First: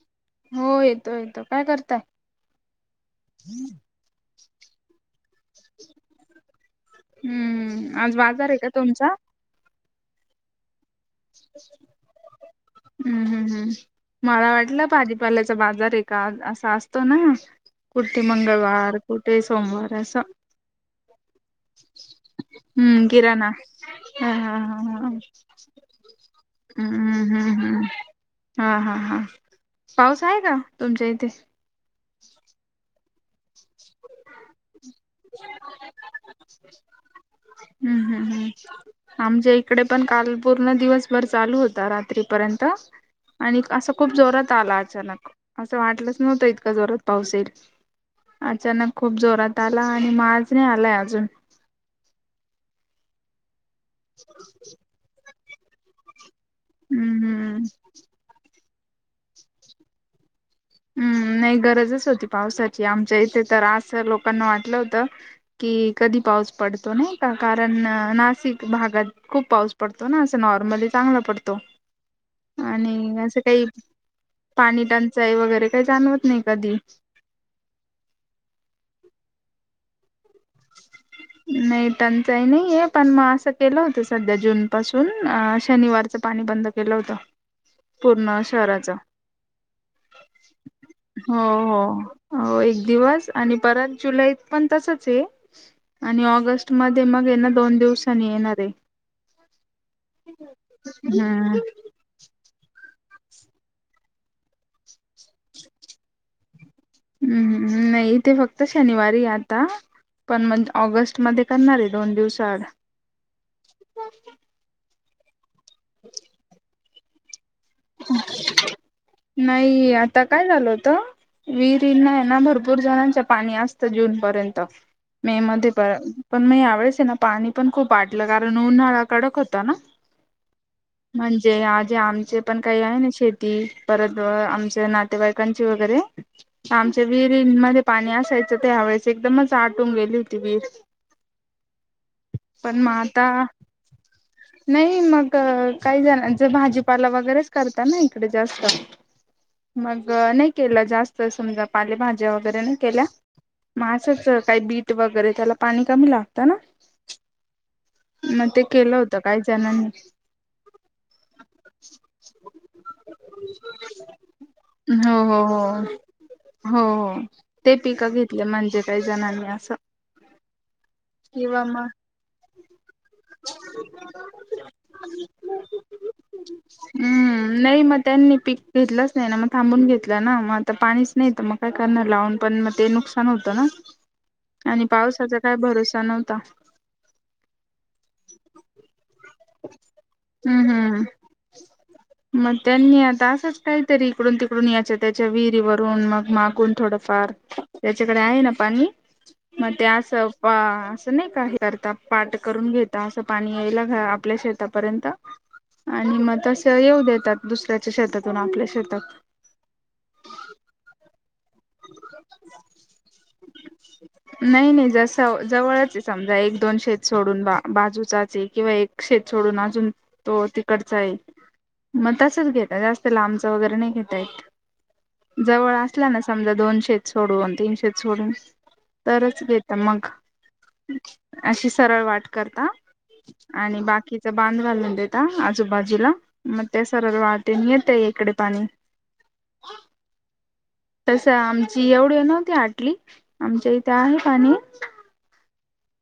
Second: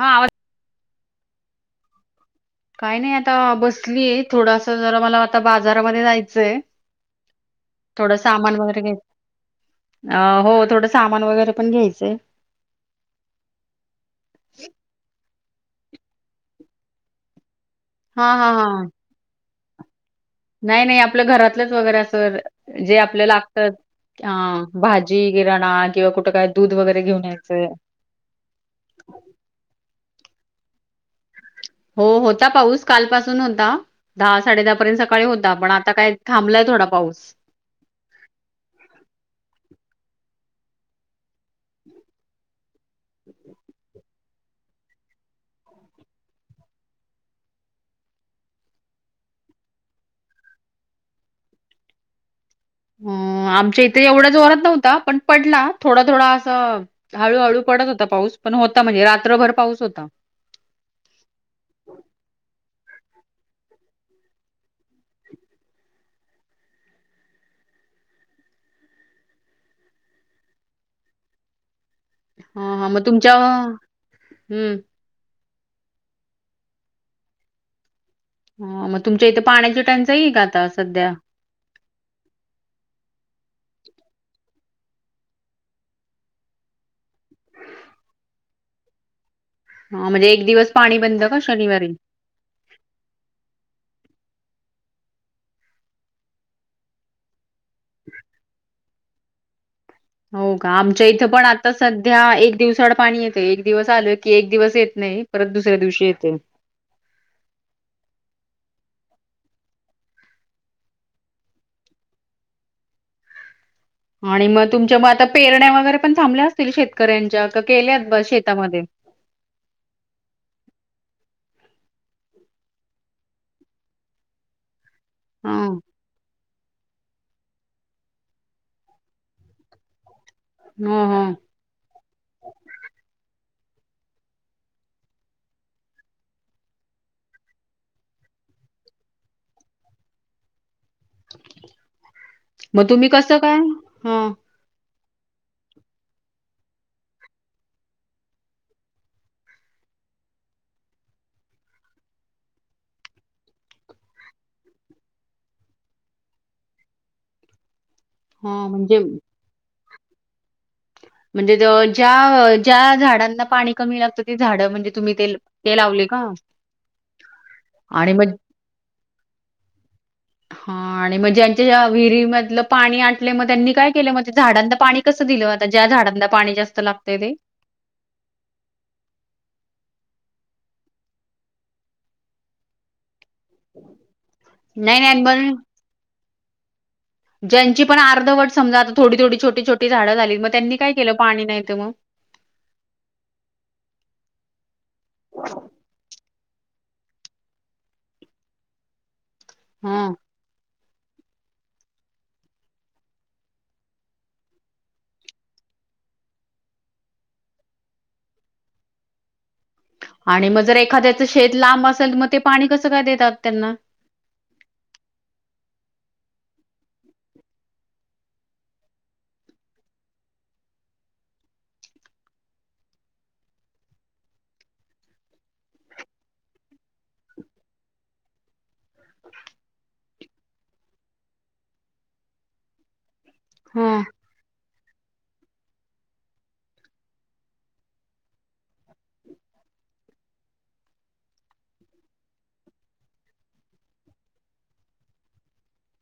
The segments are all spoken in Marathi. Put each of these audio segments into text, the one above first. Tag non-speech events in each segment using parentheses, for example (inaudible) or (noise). हां आवाज हो येतोय येतोय, काय करताय? काय नाही आता बसलीय, थोडासं जरा मला आता बाजारामध्ये जायचंय हम्म आज थोडं बाजार सामान आहे का वगैरे घ्याय, तुमचा अ हो थोडं सामान वगैरे पण घ्यायचंय. हम्म हम्म हम्म, मला वाटलं भाजीपाल्याचा बाजार आहे का आज, असा असतो ना. कुठे हा हा हा मंगळवार कुठे सोमवार असं, नाही नाही, आपलं घरातलंच वगैरे असं, जे हम्म आपलं किराणा लागतच अ हा हा हा हा भाजी, किराणा, किंवा कुठं काय दूध वगैरे हम्म घेऊन हम्म यायचं. हम्म हा हा हा, पाऊस आहे का, तुमच्या इथे? हो होता पाऊस, काल पासूननु आं दहा साडे दहा पर्यंत सकाळी होता पण आता काय, थांबलाय थोडा पाऊस. हम्म हम्म हम्म. आमच्या इकडे पण काल पूर्ण दिवसभर चालू होता रात्रीपर्यंत. आणि, असं खूप जोरात आला अचानक, असं वाटलंच नव्हतं इतका जोरात पाऊस येईल. अचानक खूप जोरात आला आणि माज नाही आलाय अजून. आमच्या इथे ऐवढा जोऱ्यात नव्हता पण पडला थोडा, थोडा. तअ हम्म हम्म हळूहळू पडत होता पाऊस पण होता. म्हणजे रात्रभर पाऊस होता. हम्म नाही गरजच होती पावसाची आमच्या इथं तर असं लोकांना वाटलं होतं, कि कधी पाऊस पडतो नाही का कारण नाशिक भागात खूप पाऊस पडतो ना असं नॉर्मली चांगला पडतो. हां हां आणि मग तुमच्या असं काही हम्म पाणी टंचा चाई वगैरे काही जाणवत नाही कधी. हम्म मग तुमच्या इथं पाण्याची टंचाई आहे का आता सध्या? नाही टंचाई नाहीये पण मग असं केलं होतं सध्या जून पासून शनिवारचं पाणी बंद केलं होत पूर्ण शहराच. हा म्हणजे एक दिवस पाणी बंद का हो शनिवारी? हो हो एक दिवस आणि परत जुलैत पण तसंच हे आणि ऑगस्ट मध्ये मग ना दोन दिवसनी येणार आहे. हो का आमच्या इथं पण हम्म आताच सध्या एक दिवसाड पाणी येते. एक दिवस आलं की एक दिवस येत नाही. परत दुसऱ्या दिवशी येते. हम् नाही ते फक्त शनिवारी आता पण मंथ ऑगस्ट मध्ये करणार आहे दोन दिवस आड. आणि मग तुमच्या म आता पेरण्या वगैरे पण थांबल्या असतील शेतकऱ्यांच्या का केल्यात शेतामध्ये? नाही आता काय झालं होतं? विहिरी हे ना भरपूर जणांच्या पाणी असतं जून पर्यंत मे मध्ये हां पण पण मग यावेेळेस आहे ना पाणी पण खूप आटलं कारण उन्हाळा कडक होता ना. हां हां म्हणजे आज्या आमचे पण काही आहे ना शेती परत आमच्या नातेवाईकांची वगैरे, आमच्या विहिरीमध्ये पाणी असायचं तर ह्या वेळेसं एकदमचं आटून गेली होती विहीर. पण मग म तुम्ही आता. कसं काय? हां नाही मग काही जणांच भाजीपाला वगैरेचं करता ना इकडे जास्त. मंग नाही केलं जास्त समजा पालेभाज्या वगैरे नाही केल्या मंग असचं काही बीट वगैरे त्याला पाणी कमी लागतं ना. मग ते हां केलं म्हणजे होतं काही जणांनी. म्हणजे ज्या, ज्या झाडांना पाणी कमी लागतं ते झाडं म्हणजे हो तुम्ही हो हो ते लावले का? हो हो ते आणि पिकं मग घेतलं म्हणजे काही जणांनी असं. हा आणि मग किंवा ज्यांच्या मग विहिरी मधलं पाणी आटलं मग त्यांनी काय केलं मग ते झाडांना पाणी कसं दिलं आता? ज्या झाडांना पाणी जास्त लागतयं ते. हम्म नाही मग त्यांनी पीक घेतलंच नाही ना मग थांबून घेतलं ना मग आता पाणीच नाही तर मग काय करणार लावून पण मग ते नुकसान होतं ना, आणि नाही नाही पावसाचा पण काय भरोसा नव्हता. ज्यांची पण अर्धवट समजा आता थोडी थोडी छोटी छोटी झाडं झाली मग हम्म त्यांनी काय हम्म केलं पाणी नाही ते मग? मग त्यांनी आता असंच काहीतरी इकडून तिकडून याच्या त्याच्या विहिरीवरून मग मागून थोडंफार ज्याच्याकडे आहे ना पाणी मग ते हां असं असं नाही काही करता पाठ करून घेता असं पाणी यायला आ आपल्या शेतापर्यंत आणि मग तसं येऊ देतात दुसऱ्याच्या शेतातून आपल्या शेतात. आणि मग जर एखाद्याच शेत लांब असेल मग ते पाणी कसं काय देतात त्यांना? (unintelligible) नाही नाही जस जवळच समजा एक दोन शेत सोडून बा बाजूचाचं किंवा एक शेत सोडून अजून तो तिकडचा आहे. मग तसच घेता जास्त लांबच वगैरे नाही घेता येत. जवळ असला ना समजा दोन शेत सोडून तीन शेत सोडून तरच घेता मग. अशी सरळ वाट करता आणि हां बाकीचा बांध घालून दे ता आजूबाजूला मग ते सरळ वाटेनी येते इकडे पाणी. तसं आमची एवढी नव्हती आटली आमच्या इथे आहे पाणी.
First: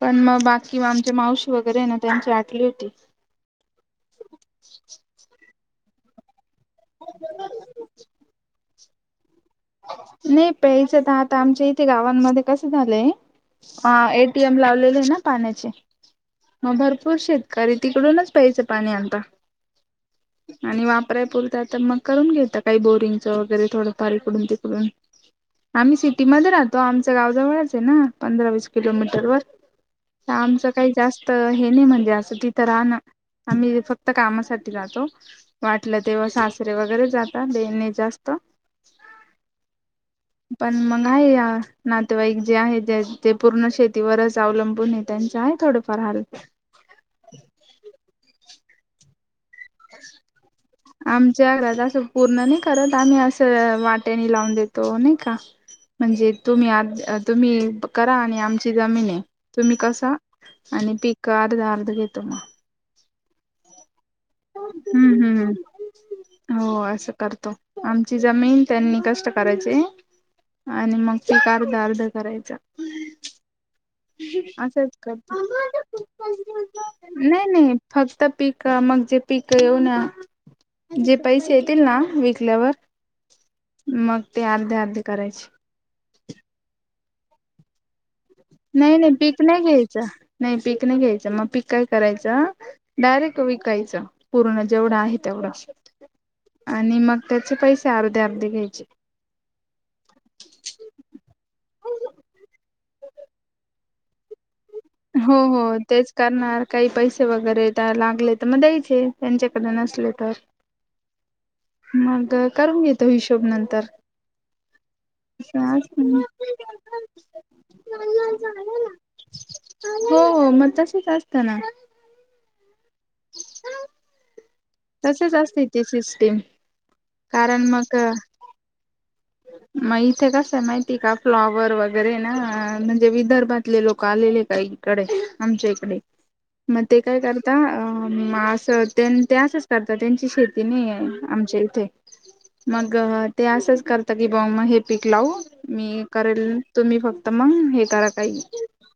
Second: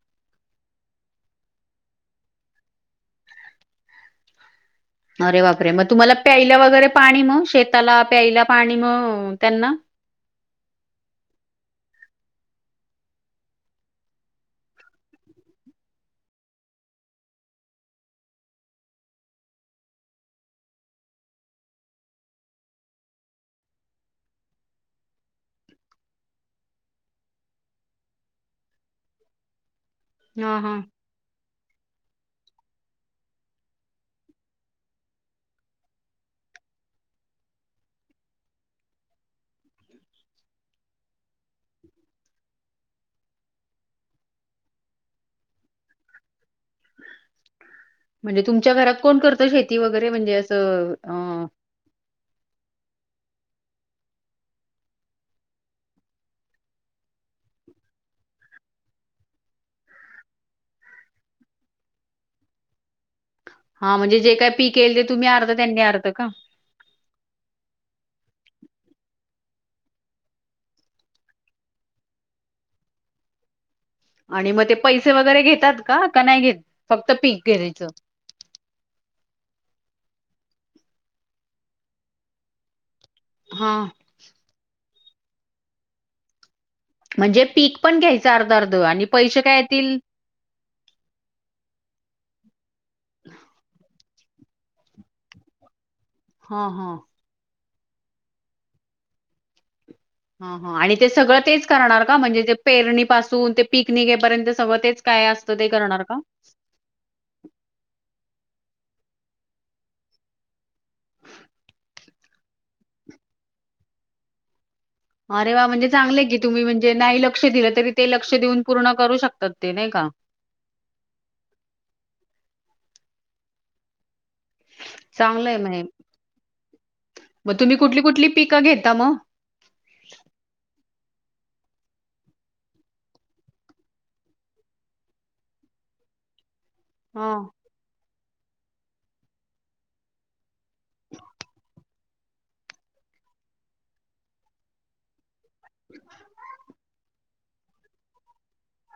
पण मग बाकी आमच्या मावशी वगैरे ना त्यांची आटली होती. अरे बापरे, मग तुम्हाला प्यायला वगैरे पाणी मग शेताला, प्यायला पाणी मग त्यांना? नाही प्यायचं तर आता आमच्या इथे गावांमध्ये कसं झालंय हा ए टी एम लावलेले ना पाण्याचे. मग भरपूर शेतकरी तिकडूनचं प्यायचं पाणी आणतात. आणि वापरायपुरतं तर मग करून घेता काही बोरिंगचं वगैरे थोडं फार इकडून तिक डून. आम्ही सिटीमध्ये राहतो. आमचं गाव जवळच आहे ना, पंधरा वीस किलोमीटर वर. त हां आमचं हां काही जास्त हे नाही म्हणजे असं तिथं राहणं. आम्ही फक्त कामासाठी जातो. वाटलं तेव्हा सासरे वगैरे जातात देणे जास्त पण मग आहे नातेवाईक जे आहे ते जे पूर्ण शेतीवरच अवलंबून आहे, त्यांचं आहे थोडं फार हार म्हणजे तुमच्या घरात कोण करत शेती वगरे म्हणजे अस अ? आमच्या घरात असं पूर्ण नाही करत, आम्ही असं वाट्यानी लावून देतो नाही का? म्हणजे तुम्ही आ तुम्ही करा आणि आमची जमीन आहे तुम्ही कसा आणि पिकं अर्ध अर्ध घेतो मग. हा म्हणजे जे काय पीक येईल ते, हम्म तुम्ही अर्ध हम्म त्यांनी अर्ध का? हो असं करतो. आमची जमीन त्यांनी कष्ट करायचे आणि मग पिकं अर्ध अर्ध करायचा. आणि मग ते असचं पैसे वगैरे घेतात करतो. का? का नाही घेत? फक्त पीक नाही नाही घ्यायचं? फक् त पिक मग जे पिकं येऊ ना जे पैसे येतील ना विकल्यावर हा. मग ते अर्धे अर्धे करायचे. म्हणजे पीक पण घ्यायचं अर्ध अर्ध नाही आणि नाही पैसे पीक काय नाही येतील. घ्यायचं नाही पीक नाही घ्यायचं. मग पीक काय करायचं डायरेक्ट विकायचं. पूर्ण जेवढा आहे तेवढा हा हा. आणि मग त्याचे पैसे अर्धे अर्धे घ्यायचे. हा हा आणि ते सगळं तेच करणार का? म्हणजे ते पेरणी पासून ते पिकनिकघेपर्यंत सगळं तेच? काय हो असतं हो ते करणार तेच का? करणार. काही पैसे वगैरे त्या लागले तर मग द्यायचे त्यांच्याकडे नसले तर. मग करून घेतो हिशोब नंतर. अरे वा! म्हणजे चांगलंय की तुम्ही म्हणजे असं नाही लक्ष दिलं तरी ते लक्ष देऊन पूर्ण असतं. करू शकतात ते. नाही का? हो हो मग तसेच असतं ना. (inaudible) तसच चांगलंय असते मग हे, ती सिस्टीम कारण तुम्ही मग कुठली कुठली पिकं घेता मग? मग इथे कसं आहे माहिती आहे का फ्लॉवर वगैरे ना म्हणजे विदर्भातले लोकं आलेले काही कडे आमच्या इकडे. मग ते काय हा. करता अ असं ते असंच करता त्यांची शेती (unintelligible) आमच्या इथे मग ते असंच कर तात ब मग हे पीक लावू मी करेल तुम्ही फक्त मग हे करा काही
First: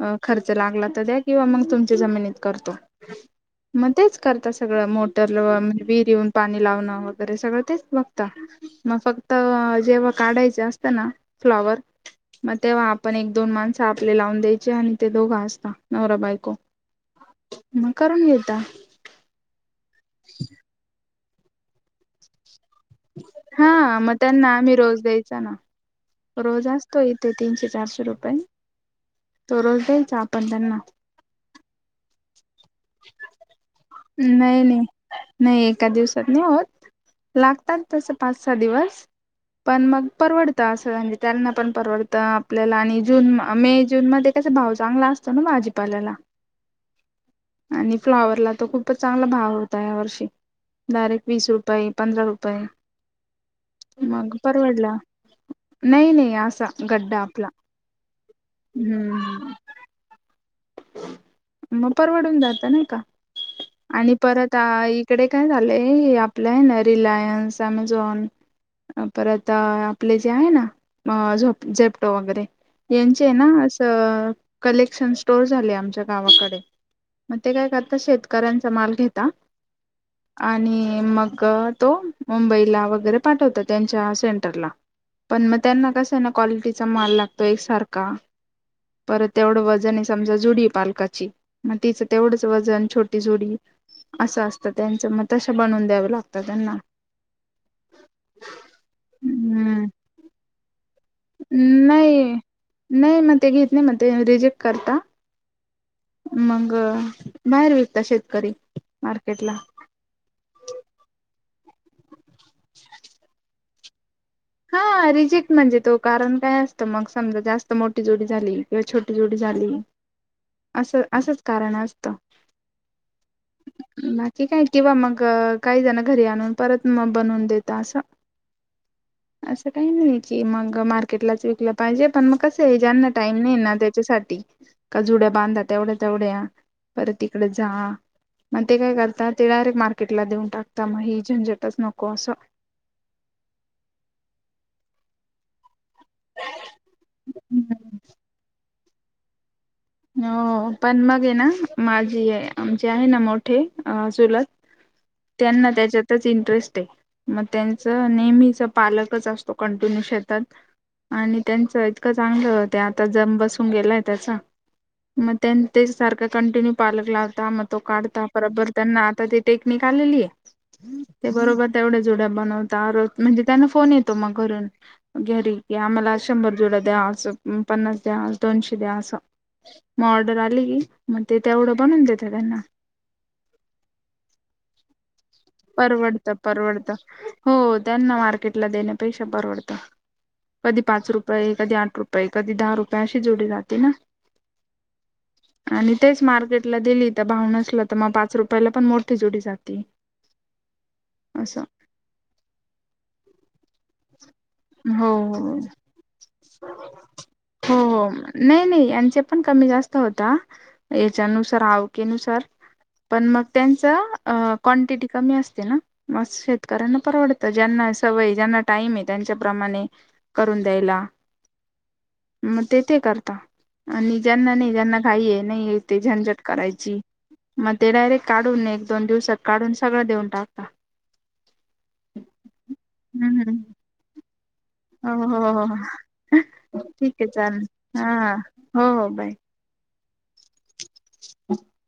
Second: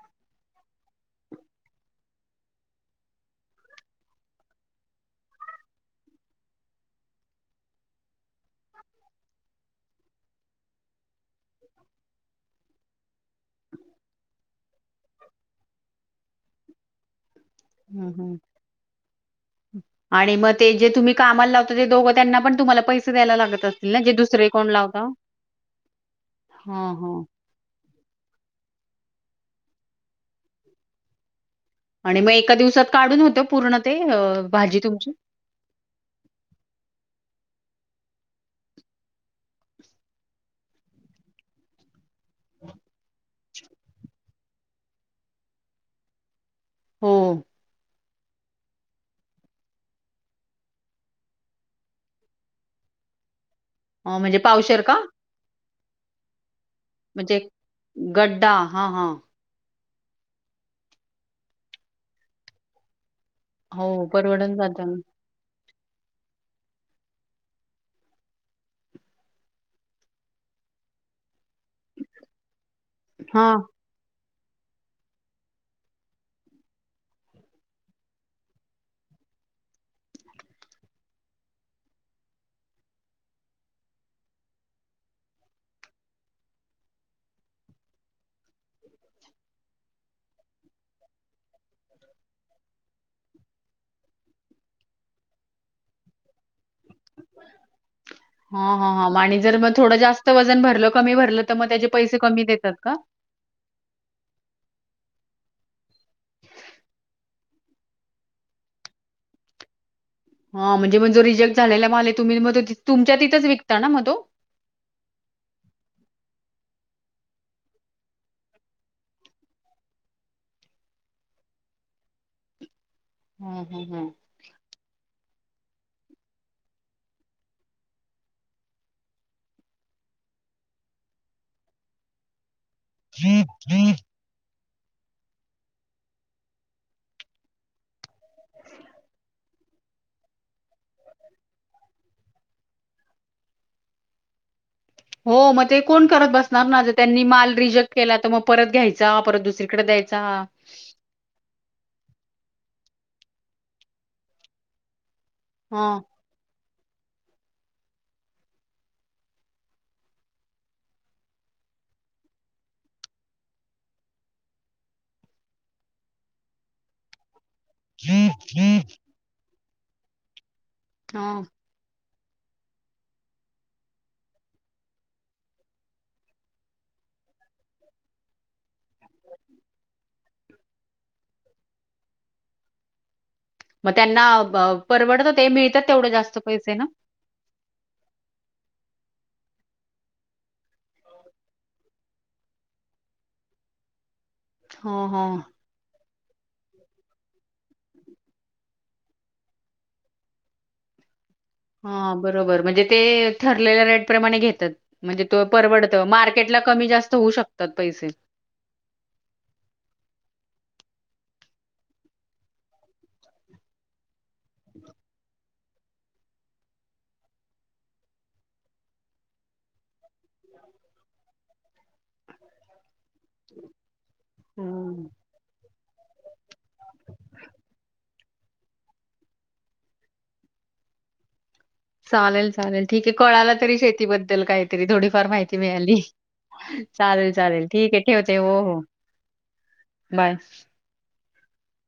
अ खर्च लागला तर द्या किंवा मग तुमच्या जमिनीत करतो. मग तेच करता सगळं मोटरचं व विहीरीवरुन पाणी लावणं वगैरे सगळं तेच बघता मग फक्त जेव्हा काढायचे असतं ना फ्लॉवर मग तेव्हा आपण एक दोन माणसं आपले लावून द्यायचे आणि ते दोघं असतात नवरा बायको मग हम्म करून हम्म घेता आणि म ते जे तुम्ही कामाला लावता ते दोघं त्यांना पण तुम्हाला पैसे पैसे द्यायला लागत असतील हा ना जे मग दुसरे त्यांना कोण आम्ही रोज लावताव द्यायचा ना रोज असतो इथे तीनशे चारशे रुपये तो रोज द्यायचा आपण त्यांना आणि म एका दिवसात काढून होते पूर्ण ते अ नाही भाजी नाही तुमची नाही एका दिवसात नाही होत लागतात तसं पाच सहा दिवस पण मग परवडतं असं जे त्यांना पण परवडतं आपल्याला आणि जून मे जून मध्ये कसा भाव चांगला असतो ना भाजीपाल्याला हो. आणि फ्लॉवरला तर खूपच चांगला भाव होता या वर्षी डायरेक्ट वीस रुपये पंधरा रुपये अ, मग म्हणजे पावशेर परवडला का? नई नई असा गड्डा म्हणजे आपला गड्डा. हां, हां. हम्म मग परवडून जातं नाही का हो, आणि परत परवडून आ जातं. इकडे काय झालंय हे आपलं आहे ना रिलायन्स, अँमेझॉन परत आ आपले जे आहे ना अ झो झेप्टो वगैरे यांचे आहे ना हां. असं कलेक्शन् टोल झाले आमच्या गावाकडे मग ते काय करता शेतकऱ्यांचा माल घेता (unintelligible) आणि मग तो मुंबईला वगैरे पाठवतो त्यांच्या सेंटरला पण मग त्यांना कसं आहे ना क्वालिटीचा माल लागतो एकसारखा परत तेवढं वजन समजा जुडी आहे पालकाची मग तिचं तेवढंच वजन छोटी जुडी असं असतं त्यांचं मग तसं बनवून द्यावे लागतात त्यांना हा हा आणि जर मग हम्म थोडं जास्त वजन भरलं कमी भरलं तर मग त्याचे पैसे नाही कमी देतात का ॽ नाही मग ते घेत नाही मग ते रिजेक्ट करता मग बाहेर विकता शेतकरी मार्केटला हा म्हणजे मग जो रिजेक्ट झालेला माल तुम्ही म तुमच्या तिथंच विकता ना म तो हा रिजेक्ट म्हणजे तो कारण काय असतं मग समजा जास्त मोठी जुडी झाली किंवा छोटी जुडी झाली असं असंच कारण असतं हा हा हा ते काय किंवा मग काही जण घरी आणून परत मग बनवून देेता असं असं काही नाही की मग मार्केटलाच विकलं पाहिजे पण मग कसं सगळ्यांना टाइम नाही ना त्याच्या साठी का जुड्या बांधा तेवढ्या तेवढ्या परत तिकडं जा मग ते काय करतात ते डायरेक्ट मार्केटला देऊन टाकता मग ही झंजटच नको असं हो मग ते कोण करत बसणार ना जर त्यांनी माल असं रिजेक्ट केला तर मग परत घ्यायचा परत दुसरी हो पण मग ये ना माझी आमचे आहे ना मोठे आ चुलत त्यांना हां. त्याच्यातच इंटरेस्ट मग त्यांच नेहमीचं पालकच असतो कंटिन्यू शेतात आणि त्यांचं इतकं चांगलं होतं आता जम बसून गेलाय त्याचा मग त्यां ते सारखा कंटिन्यू पालक लावता मग तो काढता परत बर त्यांना आता ती टेक्निक आलेली हे ते हां. बरोबर तेवढ्या जुड्या बनवता रोज म्हणजे त्यांना फोन येतो मग घरून. घरी की आम्हाला शंभर जुड्या द्या असं पन्नास द्यां दोनशे द्या असं. मग ऑर्डर आली की मग ते तेवढं बनवून देत्या त्यांना मग त्यांना परवडतं ते मिळतात तेवढं परवडत जास्त पैसे ना परवडत हो त्यांना मार्केटला देण्यापेक्षा परवडतं कधी पाच रुपये कधी आठ रुपये कधी दहा रुपये अशी जुडी राहते ना. हा हा आणि तेच मार्केटला दिली तर भाव नसला तर मग पाच रुपयाला पण मोठी जुडी जाती. आसं हा बरोबर म्हणजे ते ठरलेल्या रेट प्रमाणे घेतात. हो म्हणजे तो हो परवडत मार्केट ला कमी जास्त होऊ शकतात हो पैसे हो नाही नाही यांचे पण कमी जास्त होता याच्यानुसार आवकेनुसार पण मग त्यांच क्वांटिटी कमी असते ना मस शेतकऱ्यांना परवडतं ज्यांना सवय हे ज्यांना टाईम आहे त्यांच्या प्रमाणे करून द्यायला मग ते ते कर. आणि ज्यांना नाही हे ज्यांना हं. घाई हे नाही हे ते झंझट करायची मग ते डायरेक्ट काढून एक दोन दिवसात काढून सगळं देऊन टाकता. चालेल चालेल ठीक आहे हम्म कळालं तरी शेतीबद्दल काय तरी हम्म थोडीफार हो माहिती हो मिळाली हो ठीक आहे चालेल चालेल ठीक आहे हा ठेवते हो हो बाय बास (unintelligible)